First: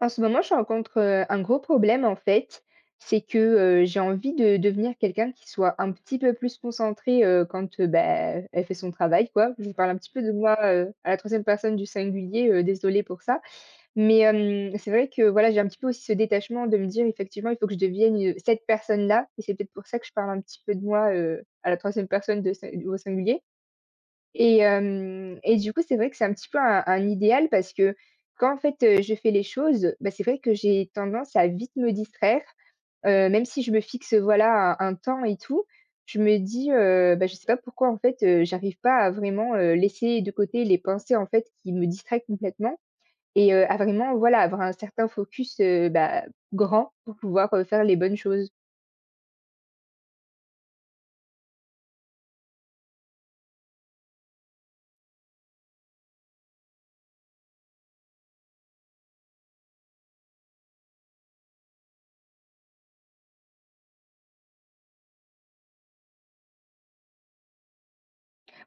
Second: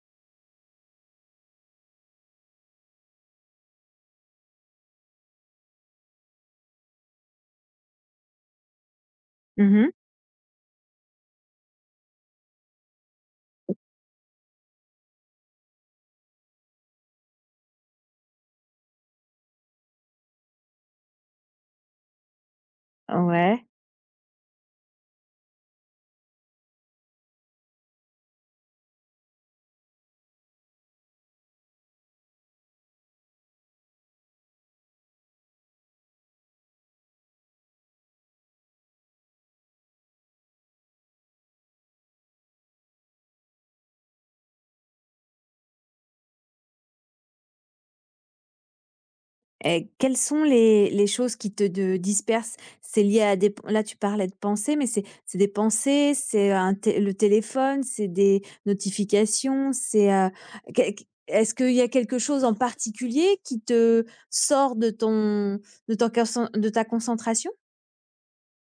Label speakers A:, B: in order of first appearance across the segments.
A: En ce moment, je rencontre, un gros problème en fait, c'est que, j'ai envie de devenir quelqu'un qui soit un petit peu plus concentré, quand, bah, elle fait son travail quoi. Je vous parle
B: Mmh.
A: un petit peu de moi, à la troisième personne du singulier, désolée pour ça. Mais, c'est vrai que voilà, j'ai un petit peu aussi ce détachement de me dire: «Effectivement, il faut que je devienne, cette personne-là» et c'est peut-être pour ça que je parle un petit peu de moi, à la troisième personne de sin au singulier.
B: Ouais.
A: Et hem et du coup, c'est vrai que c'est un petit peu un idéal parce que quand, en fait, je fais les choses, bah, c'est vrai que j'ai tendance à vite me distraire, même si je me fixe, voilà, un temps et tout. Je me dis, bah, je sais pas pourquoi, en fait, j'arrive pas à vraiment, laisser de côté les pensées, en fait, qui me distraient complètement et à vraiment, voilà, avoir un certain focus, bah, grand pour pouvoir, faire les bonnes choses.
B: Et quelles sont les choses qui te de dispersent? C'est lié à des là, tu parlais de pensées, mais c'est des pensées, c'est un té le téléphone, c'est des notifications, c'est, qu'est qu est-ce qu'il y a quelque chose en particulier qui te sort de ton concen de ta concentration?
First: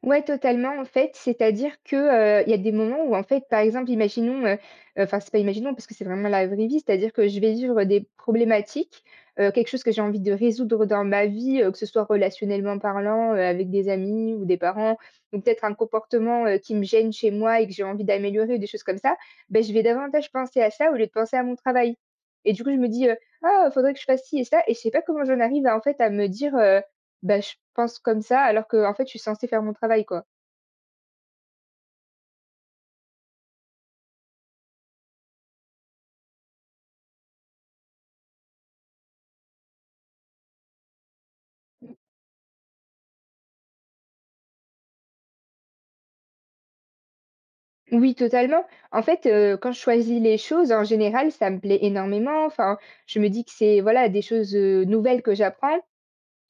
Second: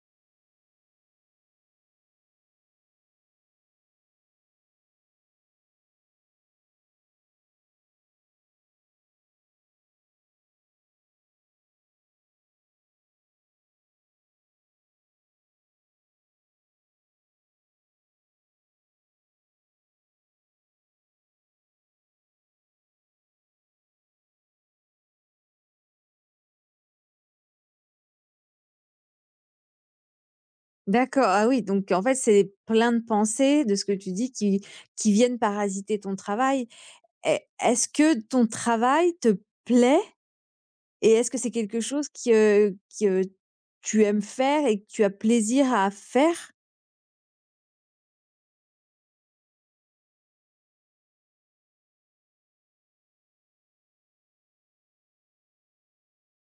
A: Ouais, totalement, en fait. C'est-à-dire que, il y a des moments où, en fait, par exemple, imaginons, enfin, c'est pas imaginons parce que c'est vraiment la vraie vie, c'est-à-dire que je vais vivre des problématiques, quelque chose que j'ai envie de résoudre dans ma vie, que ce soit relationnellement parlant, avec des amis ou des parents ou peut-être un comportement, qui me gêne chez moi et que j'ai envie d'améliorer ou des choses comme ça, ben je vais davantage penser à ça au lieu de penser à mon travail et du coup, je me dis, «Ah, faudrait que je fasse ci et ça» et je sais pas comment j'en arrive à, en fait, à me dire, bah, je pense comme ça, alors que en fait, je suis censée faire mon travail, quoi.
B: D'accord, ah oui, donc en fait, c'est plein de pensées, de ce que tu dis, qui viennent parasiter ton travail. Est est-ce que ton travail te plaît? Et est-ce que c'est quelque chose qui, tu aimes faire et que tu as plaisir à faire?
A: Oui, totalement. En fait, quand je choisis les choses, en général, ça me plaît énormément. Enfin, je me dis que c'est, voilà, des choses, nouvelles que j'apprends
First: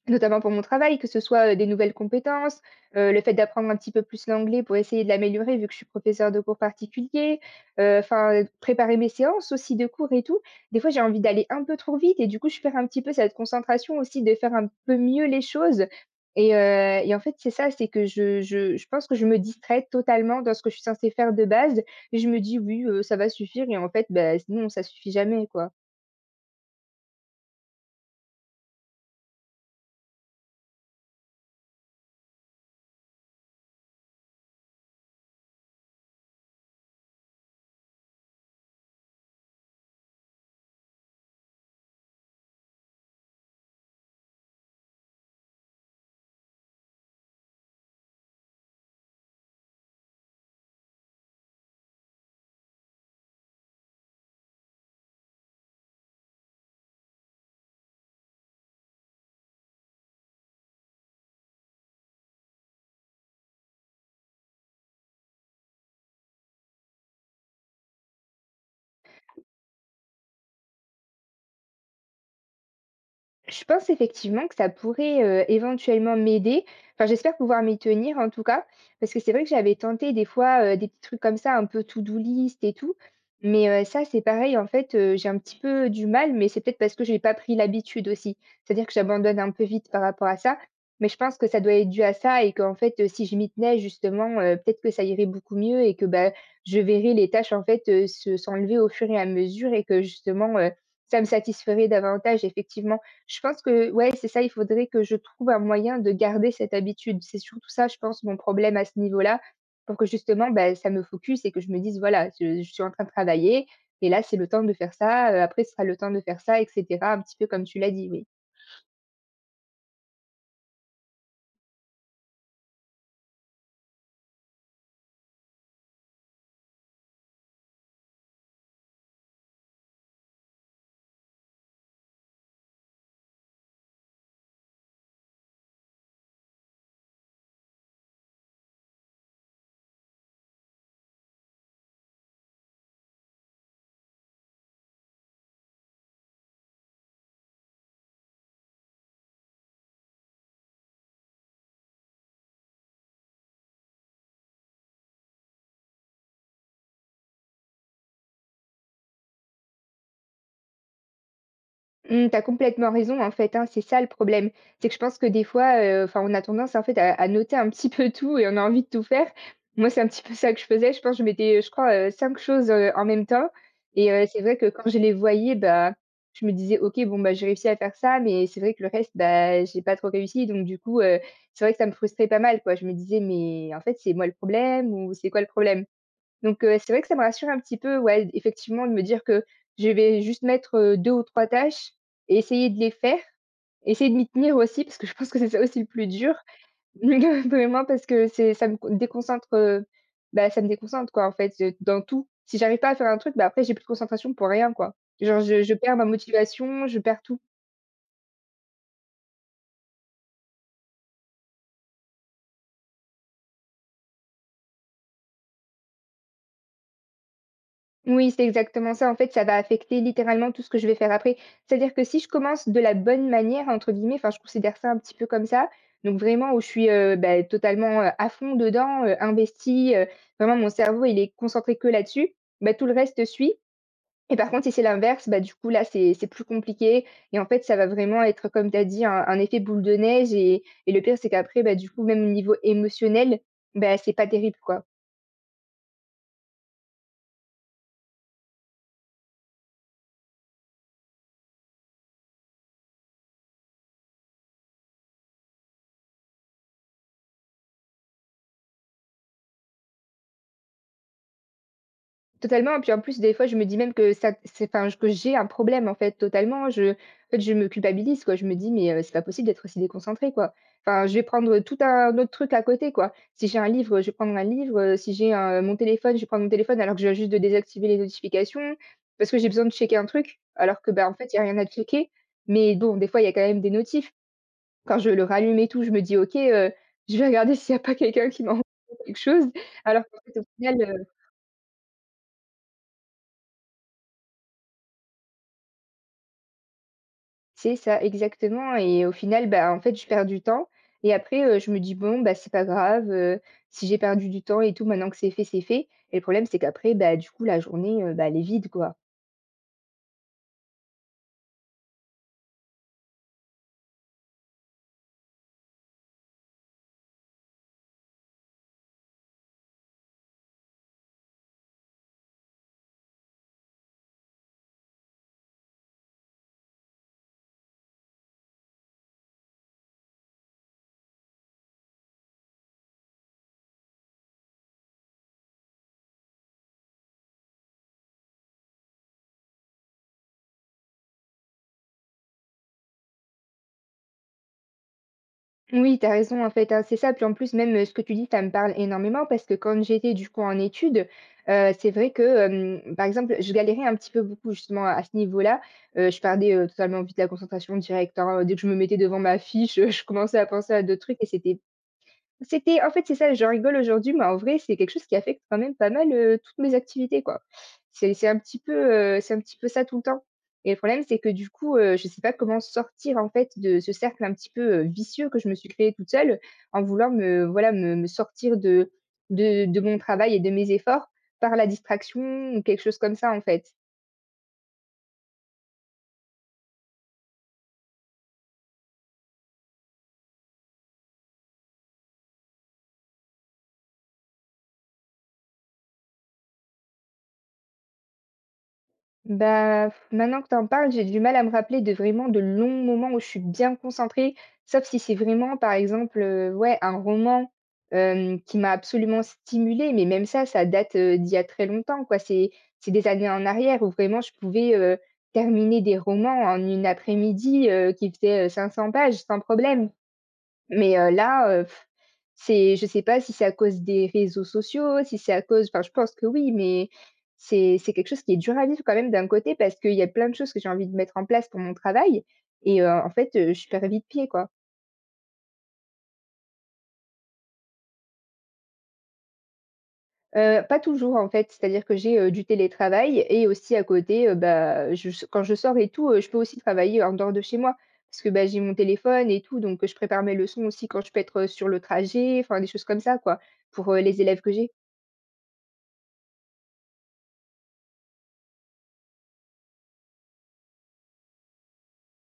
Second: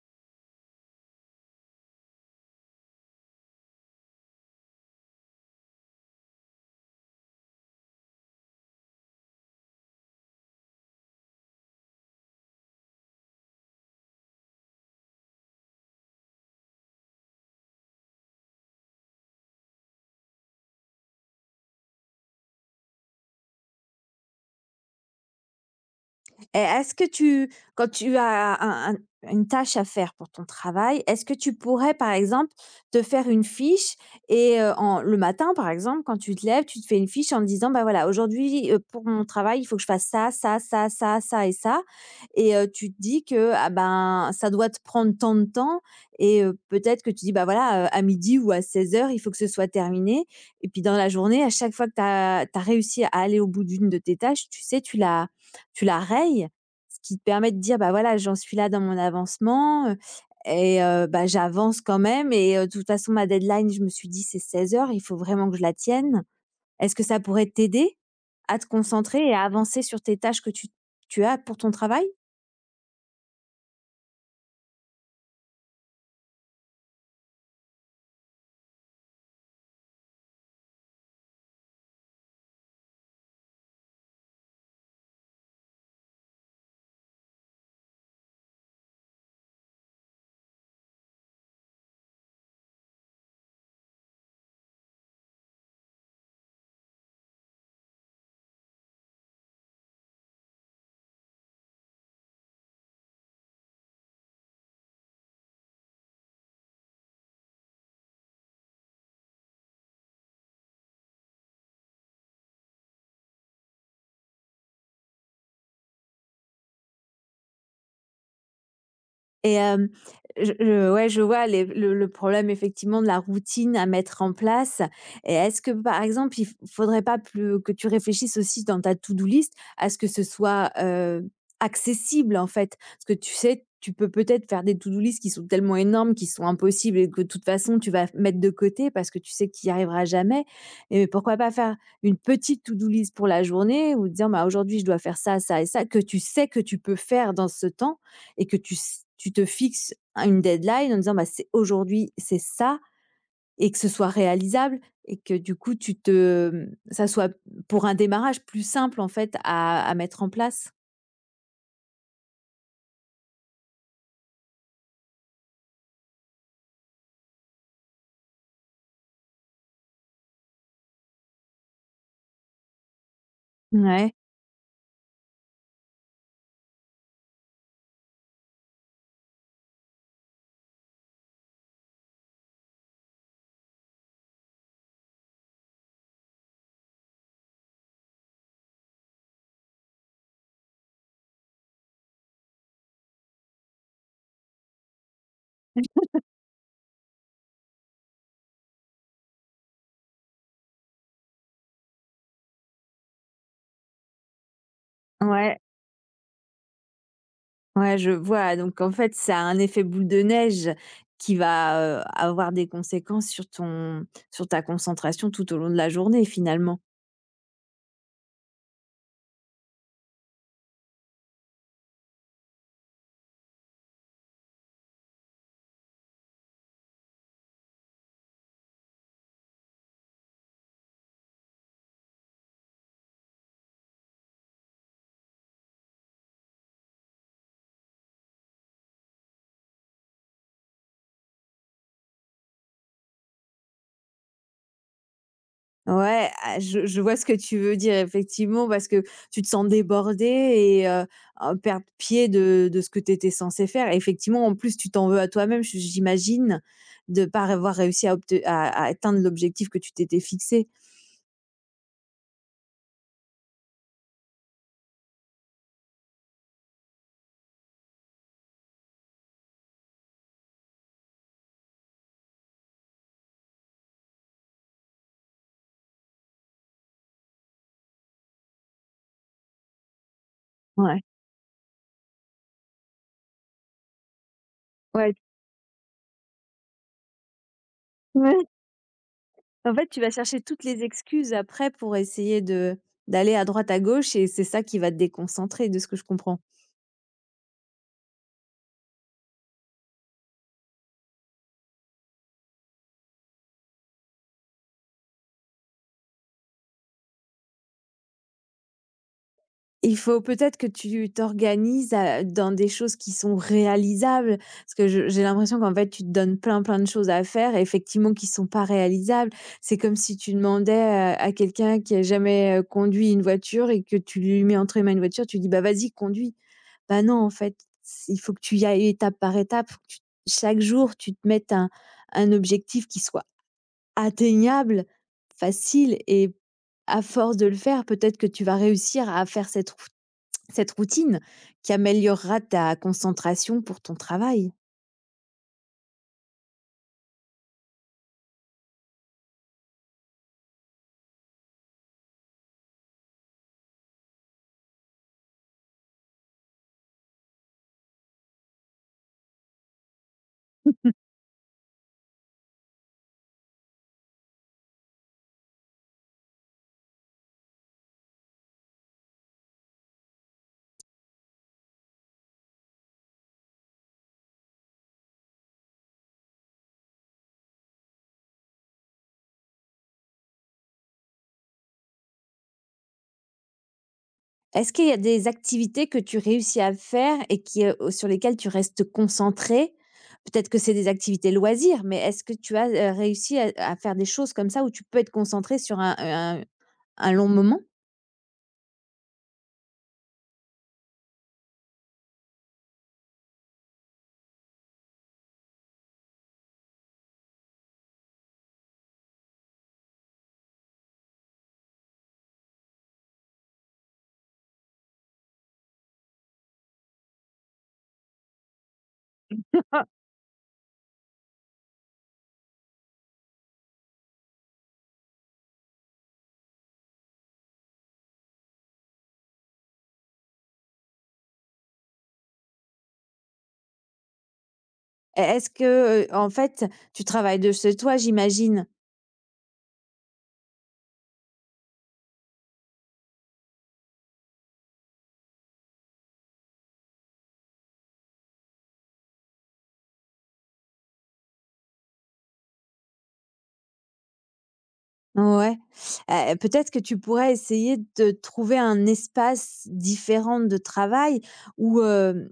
A: notamment pour mon travail, que ce soit, des nouvelles compétences, le fait d'apprendre un petit peu plus l'anglais pour essayer de l'améliorer vu que je suis professeur de cours particuliers, enfin, préparer mes séances aussi de cours et tout. Des fois, j'ai envie d'aller un peu trop vite et du coup, je perds un petit peu cette concentration aussi de faire un peu mieux les choses et en fait, c'est ça, c'est que je pense que je me distrais totalement dans ce que je suis censée faire de base et je me dis: «Oui, ça va suffire» et en fait, bah, non, ça suffit jamais, quoi.
B: Et est-ce que tu quand tu as un une tâche à faire pour ton travail, est-ce que tu pourrais, par exemple, te faire une fiche et en le matin, par exemple, quand tu te lèves, tu te fais une fiche en te disant: «Bah, voilà, aujourd'hui, pour mon travail, il faut que je fasse ça, ça, ça, ça, ça et ça» et tu te dis que, ah ben, ça doit te prendre tant de temps et peut-être que tu dis: «Bah, voilà, à midi ou à 16 heures il faut que ce soit terminé» et puis dans la journée, à chaque fois que tu as réussi à aller au bout d'une de tes tâches, tu sais, tu la rayes, ce qui te permet de dire: «Bah, voilà, j'en suis là dans mon avancement, et bah, j'avance quand même et de toute façon, ma deadline, je me suis dit, c'est 16 heures il faut vraiment que je la tienne». Est-ce que ça pourrait t'aider à te concentrer et à avancer sur tes tâches que tu as pour ton travail?
A: Je pense effectivement que ça pourrait, éventuellement m'aider. Enfin, j'espère pouvoir m'y tenir en tout cas, parce que c'est vrai que j'avais tenté des fois, des petits trucs comme ça, un peu to do list et tout, mais, ça c'est pareil en fait, j'ai un petit peu du mal, mais c'est peut-être parce que je n'ai pas pris l'habitude aussi. C'est-à-dire que j'abandonne un peu vite par rapport à ça, mais je pense que ça doit être dû à ça et qu'en fait, si je m'y tenais justement, peut-être que ça irait beaucoup mieux et que, bah, je verrais les tâches en fait, se s'enlever au fur et à mesure et que justement, ça me satisferait davantage effectivement. Je pense que ouais, c'est ça, il faudrait que je trouve un moyen de garder cette habitude. C'est surtout ça, je pense, mon problème à ce niveau-là, pour que justement, bah, ça me focus et que je me dise: «Voilà, je suis en train de travailler et là, c'est le temps de faire ça, après ce sera le temps de faire ça» et cetera, un petit peu comme tu l'as dit, oui.
B: Et je ouais, je vois les le problème effectivement de la routine à mettre en place et est-ce que, par exemple, il f faudrait pas plus que tu réfléchisses aussi dans ta to-do list à ce que ce soit, accessible, en fait? Parce que tu sais, tu peux peut-être faire des to-do list qui sont tellement énormes, qui sont impossibles et que de toute façon tu vas mettre de côté parce que tu sais que tu y arriveras jamais et pourquoi pas faire une petite to-do list pour la journée ou dire: «Bah, aujourd'hui je dois faire ça, ça et ça», que tu sais que tu peux faire dans ce temps et que tu te fixes un une deadline en disant: «Bah, c'est aujourd'hui, c'est ça» et que ce soit réalisable et que du coup ça soit pour un démarrage plus simple en fait à mettre en place.
A: Mmh, tu complètement raison en fait, hein, c'est ça le problème. C'est que je pense que des fois, enfin on a tendance en fait à noter un petit peu tout et on a envie de tout faire. Moi, c'est un petit peu ça que je faisais. Je pense que je mettais, je crois, 5 choses, en même temps et
B: Ouais,
A: c'est vrai que quand je les voyais, bah, je me disais: «OK, bon, bah, j'ai réussi à faire ça», mais c'est vrai que le reste, bah, j'ai pas trop réussi donc du coup, c'est vrai que ça me frustrait pas mal quoi. Je me disais: «Mais en fait, c'est moi le problème ou c'est quoi le problème?» Donc c'est vrai que ça me rassure un petit peu, ouais, effectivement, de me dire que je vais juste mettre, 2 ou 3 tâches et essayer de les faire, essayer de m'y tenir aussi parce que je pense que c'est ça aussi le plus dur. Vraiment parce que c'est ça me con déconcentre, bah, ça me déconcentre, quoi, en fait, dans tout. Si j'arrive pas à faire un truc, bah, après j'ai plus de concentration pour rien, quoi. Genre
B: ouais,
A: je perds ma motivation, je perds tout.
B: ouais, je vois donc en fait, ça a un effet boule de neige qui va, avoir des conséquences sur ton sur ta concentration tout au long de la journée finalement.
A: Oui, c'est exactement ça. En fait, ça va affecter littéralement tout ce que je vais faire après. C'est-à-dire que si je commence de la «bonne manière» entre guillemets, enfin, je considère ça un petit peu comme ça, donc vraiment où je suis, bah, totalement, à fond dedans, investie, vraiment mon cerveau il est concentré que là-dessus, bah, tout le reste suit et par contre si c'est l'inverse, bah, du coup là c'est plus compliqué et en fait ça va vraiment être comme tu as dit un effet boule de neige et le pire c'est qu'après, bah, du coup même au niveau émotionnel, bah, c'est pas terrible, quoi.
B: Ouais, ah, je vois ce que tu veux dire effectivement parce que tu te sens débordé et perdre pied de ce que tu étais censée faire. Et effectivement, en plus, tu t'en veux à toi-même, j'imagine, de ne pas avoir réussi à obte à atteindre l'objectif que tu t'étais fixé.
A: Totalement, puis en plus des fois je me dis même que ça c'est enfin que j'ai un problème en fait totalement, je en fait je me culpabilise quoi, je me dis: «Mais, c'est pas possible d'être aussi déconcentré, quoi». Enfin je vais prendre tout un autre truc à côté quoi. Si j'ai un livre, je vais prendre un livre, si j'ai un mon téléphone, je vais prendre mon téléphone alors que je viens juste de désactiver les notifications, parce que j'ai besoin de checker un truc, alors que,
B: Ouais.
A: bah, en fait il y a rien à checker. Mais bon, des fois il y a quand même des notifs. Quand je
B: Ouais.
A: le rallume et tout, je me dis: «OK, je vais regarder s'il n'y a pas quelqu'un qui
B: Ouais.
A: m'a envoyé quelque chose»,
B: En fait, tu
A: alors
B: vas
A: qu'en fait
B: chercher
A: au
B: toutes
A: final,
B: les excuses après pour essayer de d'aller à droite à gauche et c'est ça qui va te déconcentrer de ce que je comprends.
A: c'est ça, exactement et au final, bah, en fait, je perds du temps et après, je me dis: «Bon, bah, c'est pas grave, si j'ai perdu du temps et tout, maintenant que c'est fait» et le problème, c'est qu'après, bah, du coup, la journée, bah, elle est vide, quoi.
B: Il faut peut-être que tu t'organises, dans des choses qui sont réalisables. Parce que je j'ai l'impression qu'en fait, tu te donnes plein, plein de choses à faire, et effectivement, qui sont pas réalisables. C'est comme si tu demandais, à quelqu'un qui a jamais, conduit une voiture et que tu lui mets entre les mains une voiture, tu lui dis: «Bah, vas-y, conduis». Bah, non, en fait, c il faut que tu y ailles étape par étape. Faut que tu chaque jour, tu te mettes un objectif qui soit atteignable, facile et à force de le faire, peut-être que tu vas réussir à faire cette routine qui améliorera ta concentration pour ton travail.
A: Oui, t'as raison, en fait, hein, c'est ça. Puis, en plus, même, ce que tu dis, ça me parle énormément parce que quand j'étais, du coup, en études, c'est vrai que, par exemple, je galérais un petit peu beaucoup, justement, à ce niveau-là. Je perdais, totalement vite la concentration directe, hein, dès que je me mettais devant ma fiche, je commençais à penser à d'autres trucs. C'était en fait, c'est ça, j'en rigole aujourd'hui, mais en vrai, c'est quelque chose qui affecte quand même pas mal, toutes mes activités, quoi. C'est un petit peu, c'est un petit peu ça tout le temps et le problème, c'est que du coup, je sais pas comment sortir, en fait, de ce cercle un petit peu, vicieux que je me suis créé toute seule en voulant me voilà, me me sortir de mon travail et de mes efforts par la distraction ou quelque chose comme ça, en fait.
B: Est-ce qu'il y a des activités que tu réussis à faire et qui, sur lesquelles tu restes concentré? Peut-être que c'est des activités loisirs, mais est-ce que tu as, réussi à faire des choses comme ça où tu peux être concentré sur un un long moment?
A: Bah, maintenant que tu en parles, j'ai du mal à me rappeler de vraiment de longs moments où je suis bien concentrée, sauf si c'est vraiment, par exemple, ouais, un roman qui m'a absolument stimulée, mais même ça, ça date d'il y a très longtemps, quoi. C'est des années en arrière où vraiment je pouvais terminer des romans en une après-midi qui faisait 500 pages sans problème. Mais là, c'est je sais pas si c'est à cause des réseaux sociaux, si c'est à cause enfin, je pense que oui, mais c'est quelque chose qui est dur à vivre quand même d'un côté parce qu'il y a plein de choses que j'ai envie de mettre en place pour mon travail et en fait, je perds vite-pied, quoi.
B: E est-ce que, en fait, tu travailles de chez toi, j'imagine?
A: Pas toujours, en fait, c'est-à-dire que j'ai, du télétravail et aussi à côté, bah, je quand je sors et tout, je peux aussi travailler en dehors de chez moi parce que, bah, j'ai mon téléphone et tout donc je prépare mes leçons aussi quand je peux être, sur le trajet, enfin des choses comme ça, quoi, pour, les élèves que j'ai.
B: Ouais, peut-être que tu pourrais essayer de trouver un espace différent de travail où,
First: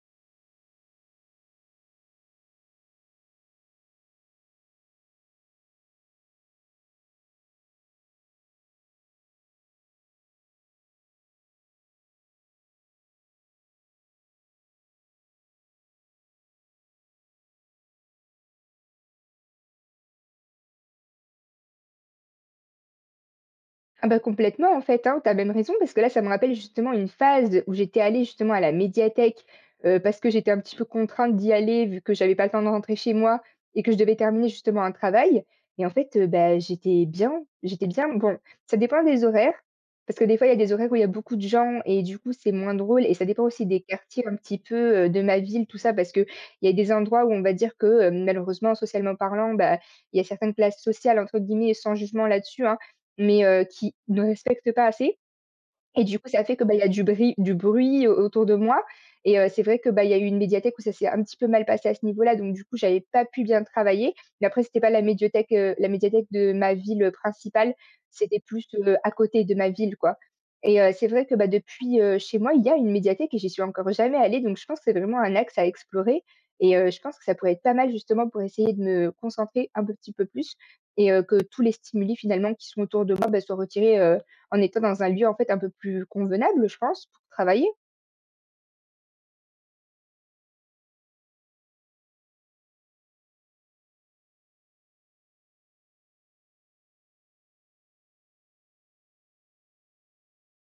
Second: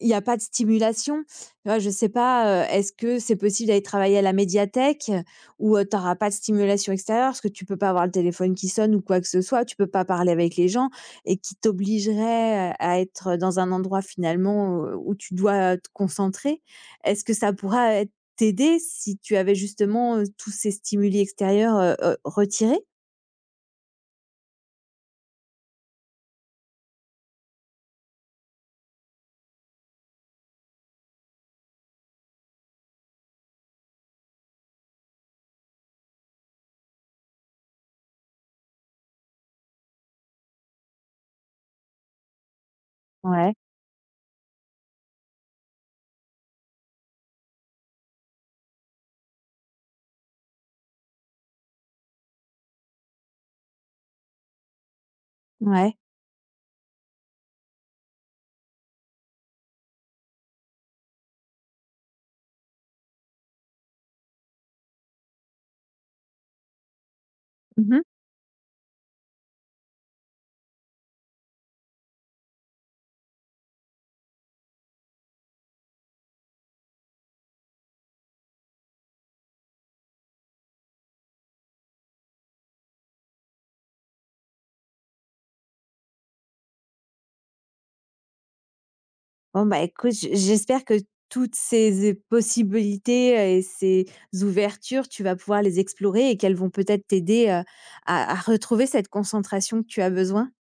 B: il n'y a pas de stimulation. Tu vois, je ne sais pas, est-ce que c'est possible d'aller travailler à la médiathèque où, tu n'auras pas de stimulation extérieure? Parce que tu peux pas avoir le téléphone qui sonne ou quoi que ce soit, tu peux pas parler avec les gens et qui t'obligerait, à être dans un endroit finalement, où tu dois te concentrer. Est-ce que ça pourrait être t'aider si tu avais justement, tous ces stimuli extérieurs, retirés?
A: Ah bah complètement en fait, hein, tu même raison parce que là, ça me rappelle justement une phase où j'étais allée justement à la médiathèque, parce que j'étais un petit peu contrainte d'y aller vu que j'avais pas le temps de rentrer chez moi et que je devais terminer justement un travail et en fait, bah, j'étais bien. Bon, ça dépend des horaires parce que des fois, il y a des horaires où il y a beaucoup de gens et du coup, c'est moins drôle et ça dépend
B: Ouais,
A: aussi des quartiers un petit peu, de ma ville, tout ça parce que il y a des endroits où on va dire que, malheureusement, socialement parlant, bah, il y a certaines classes sociales entre guillemets, sans jugement là-dessus, hein mais qui ne respectent pas assez
B: ouais.
A: et du coup, ça fait que, bah, il y a du bruit au autour de moi et c'est vrai que, bah, il y a eu une médiathèque où ça s'est un petit peu mal passé à ce niveau-là, donc du coup, j'avais pas pu bien travailler. Mais après, c'était pas la médiathèque, la médiathèque de ma ville, principale,
B: Mmh.
A: c'était plus, à côté de ma ville, quoi. Et c'est vrai que, bah, depuis, chez moi, il y a une médiathèque et j'y suis encore jamais allée, donc je pense que c'est vraiment un axe à explorer et je pense que ça pourrait être pas mal justement pour essayer de me concentrer un peu petit peu plus et que tous les stimuli finalement qui sont autour de moi, bah, soient retirés, en étant dans un lieu, en fait, un peu plus convenable, je pense, pour travailler.
B: Bon, bah, écoute, j'espère que toutes ces é possibilités, et ces ouvertures, tu vas pouvoir les explorer et qu'elles vont peut-être t'aider, à retrouver cette concentration que tu as besoin.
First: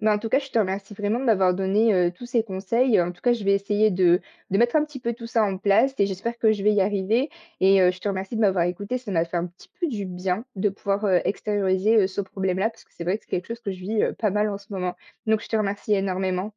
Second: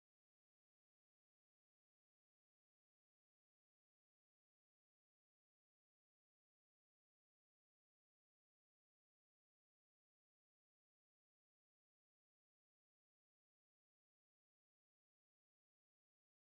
A: Mais en tout cas, je te remercie vraiment de m'avoir donné, tous ces conseils. En tout cas, je vais essayer de mettre un petit peu tout ça en place et j'espère que je vais y arriver et je te remercie de m'avoir écoutée. Ça m'a fait un petit peu du bien de pouvoir, extérioriser, ce problème-là parce que c'est vrai que c'est quelque chose que je vis, pas mal en ce moment. Donc je te remercie énormément.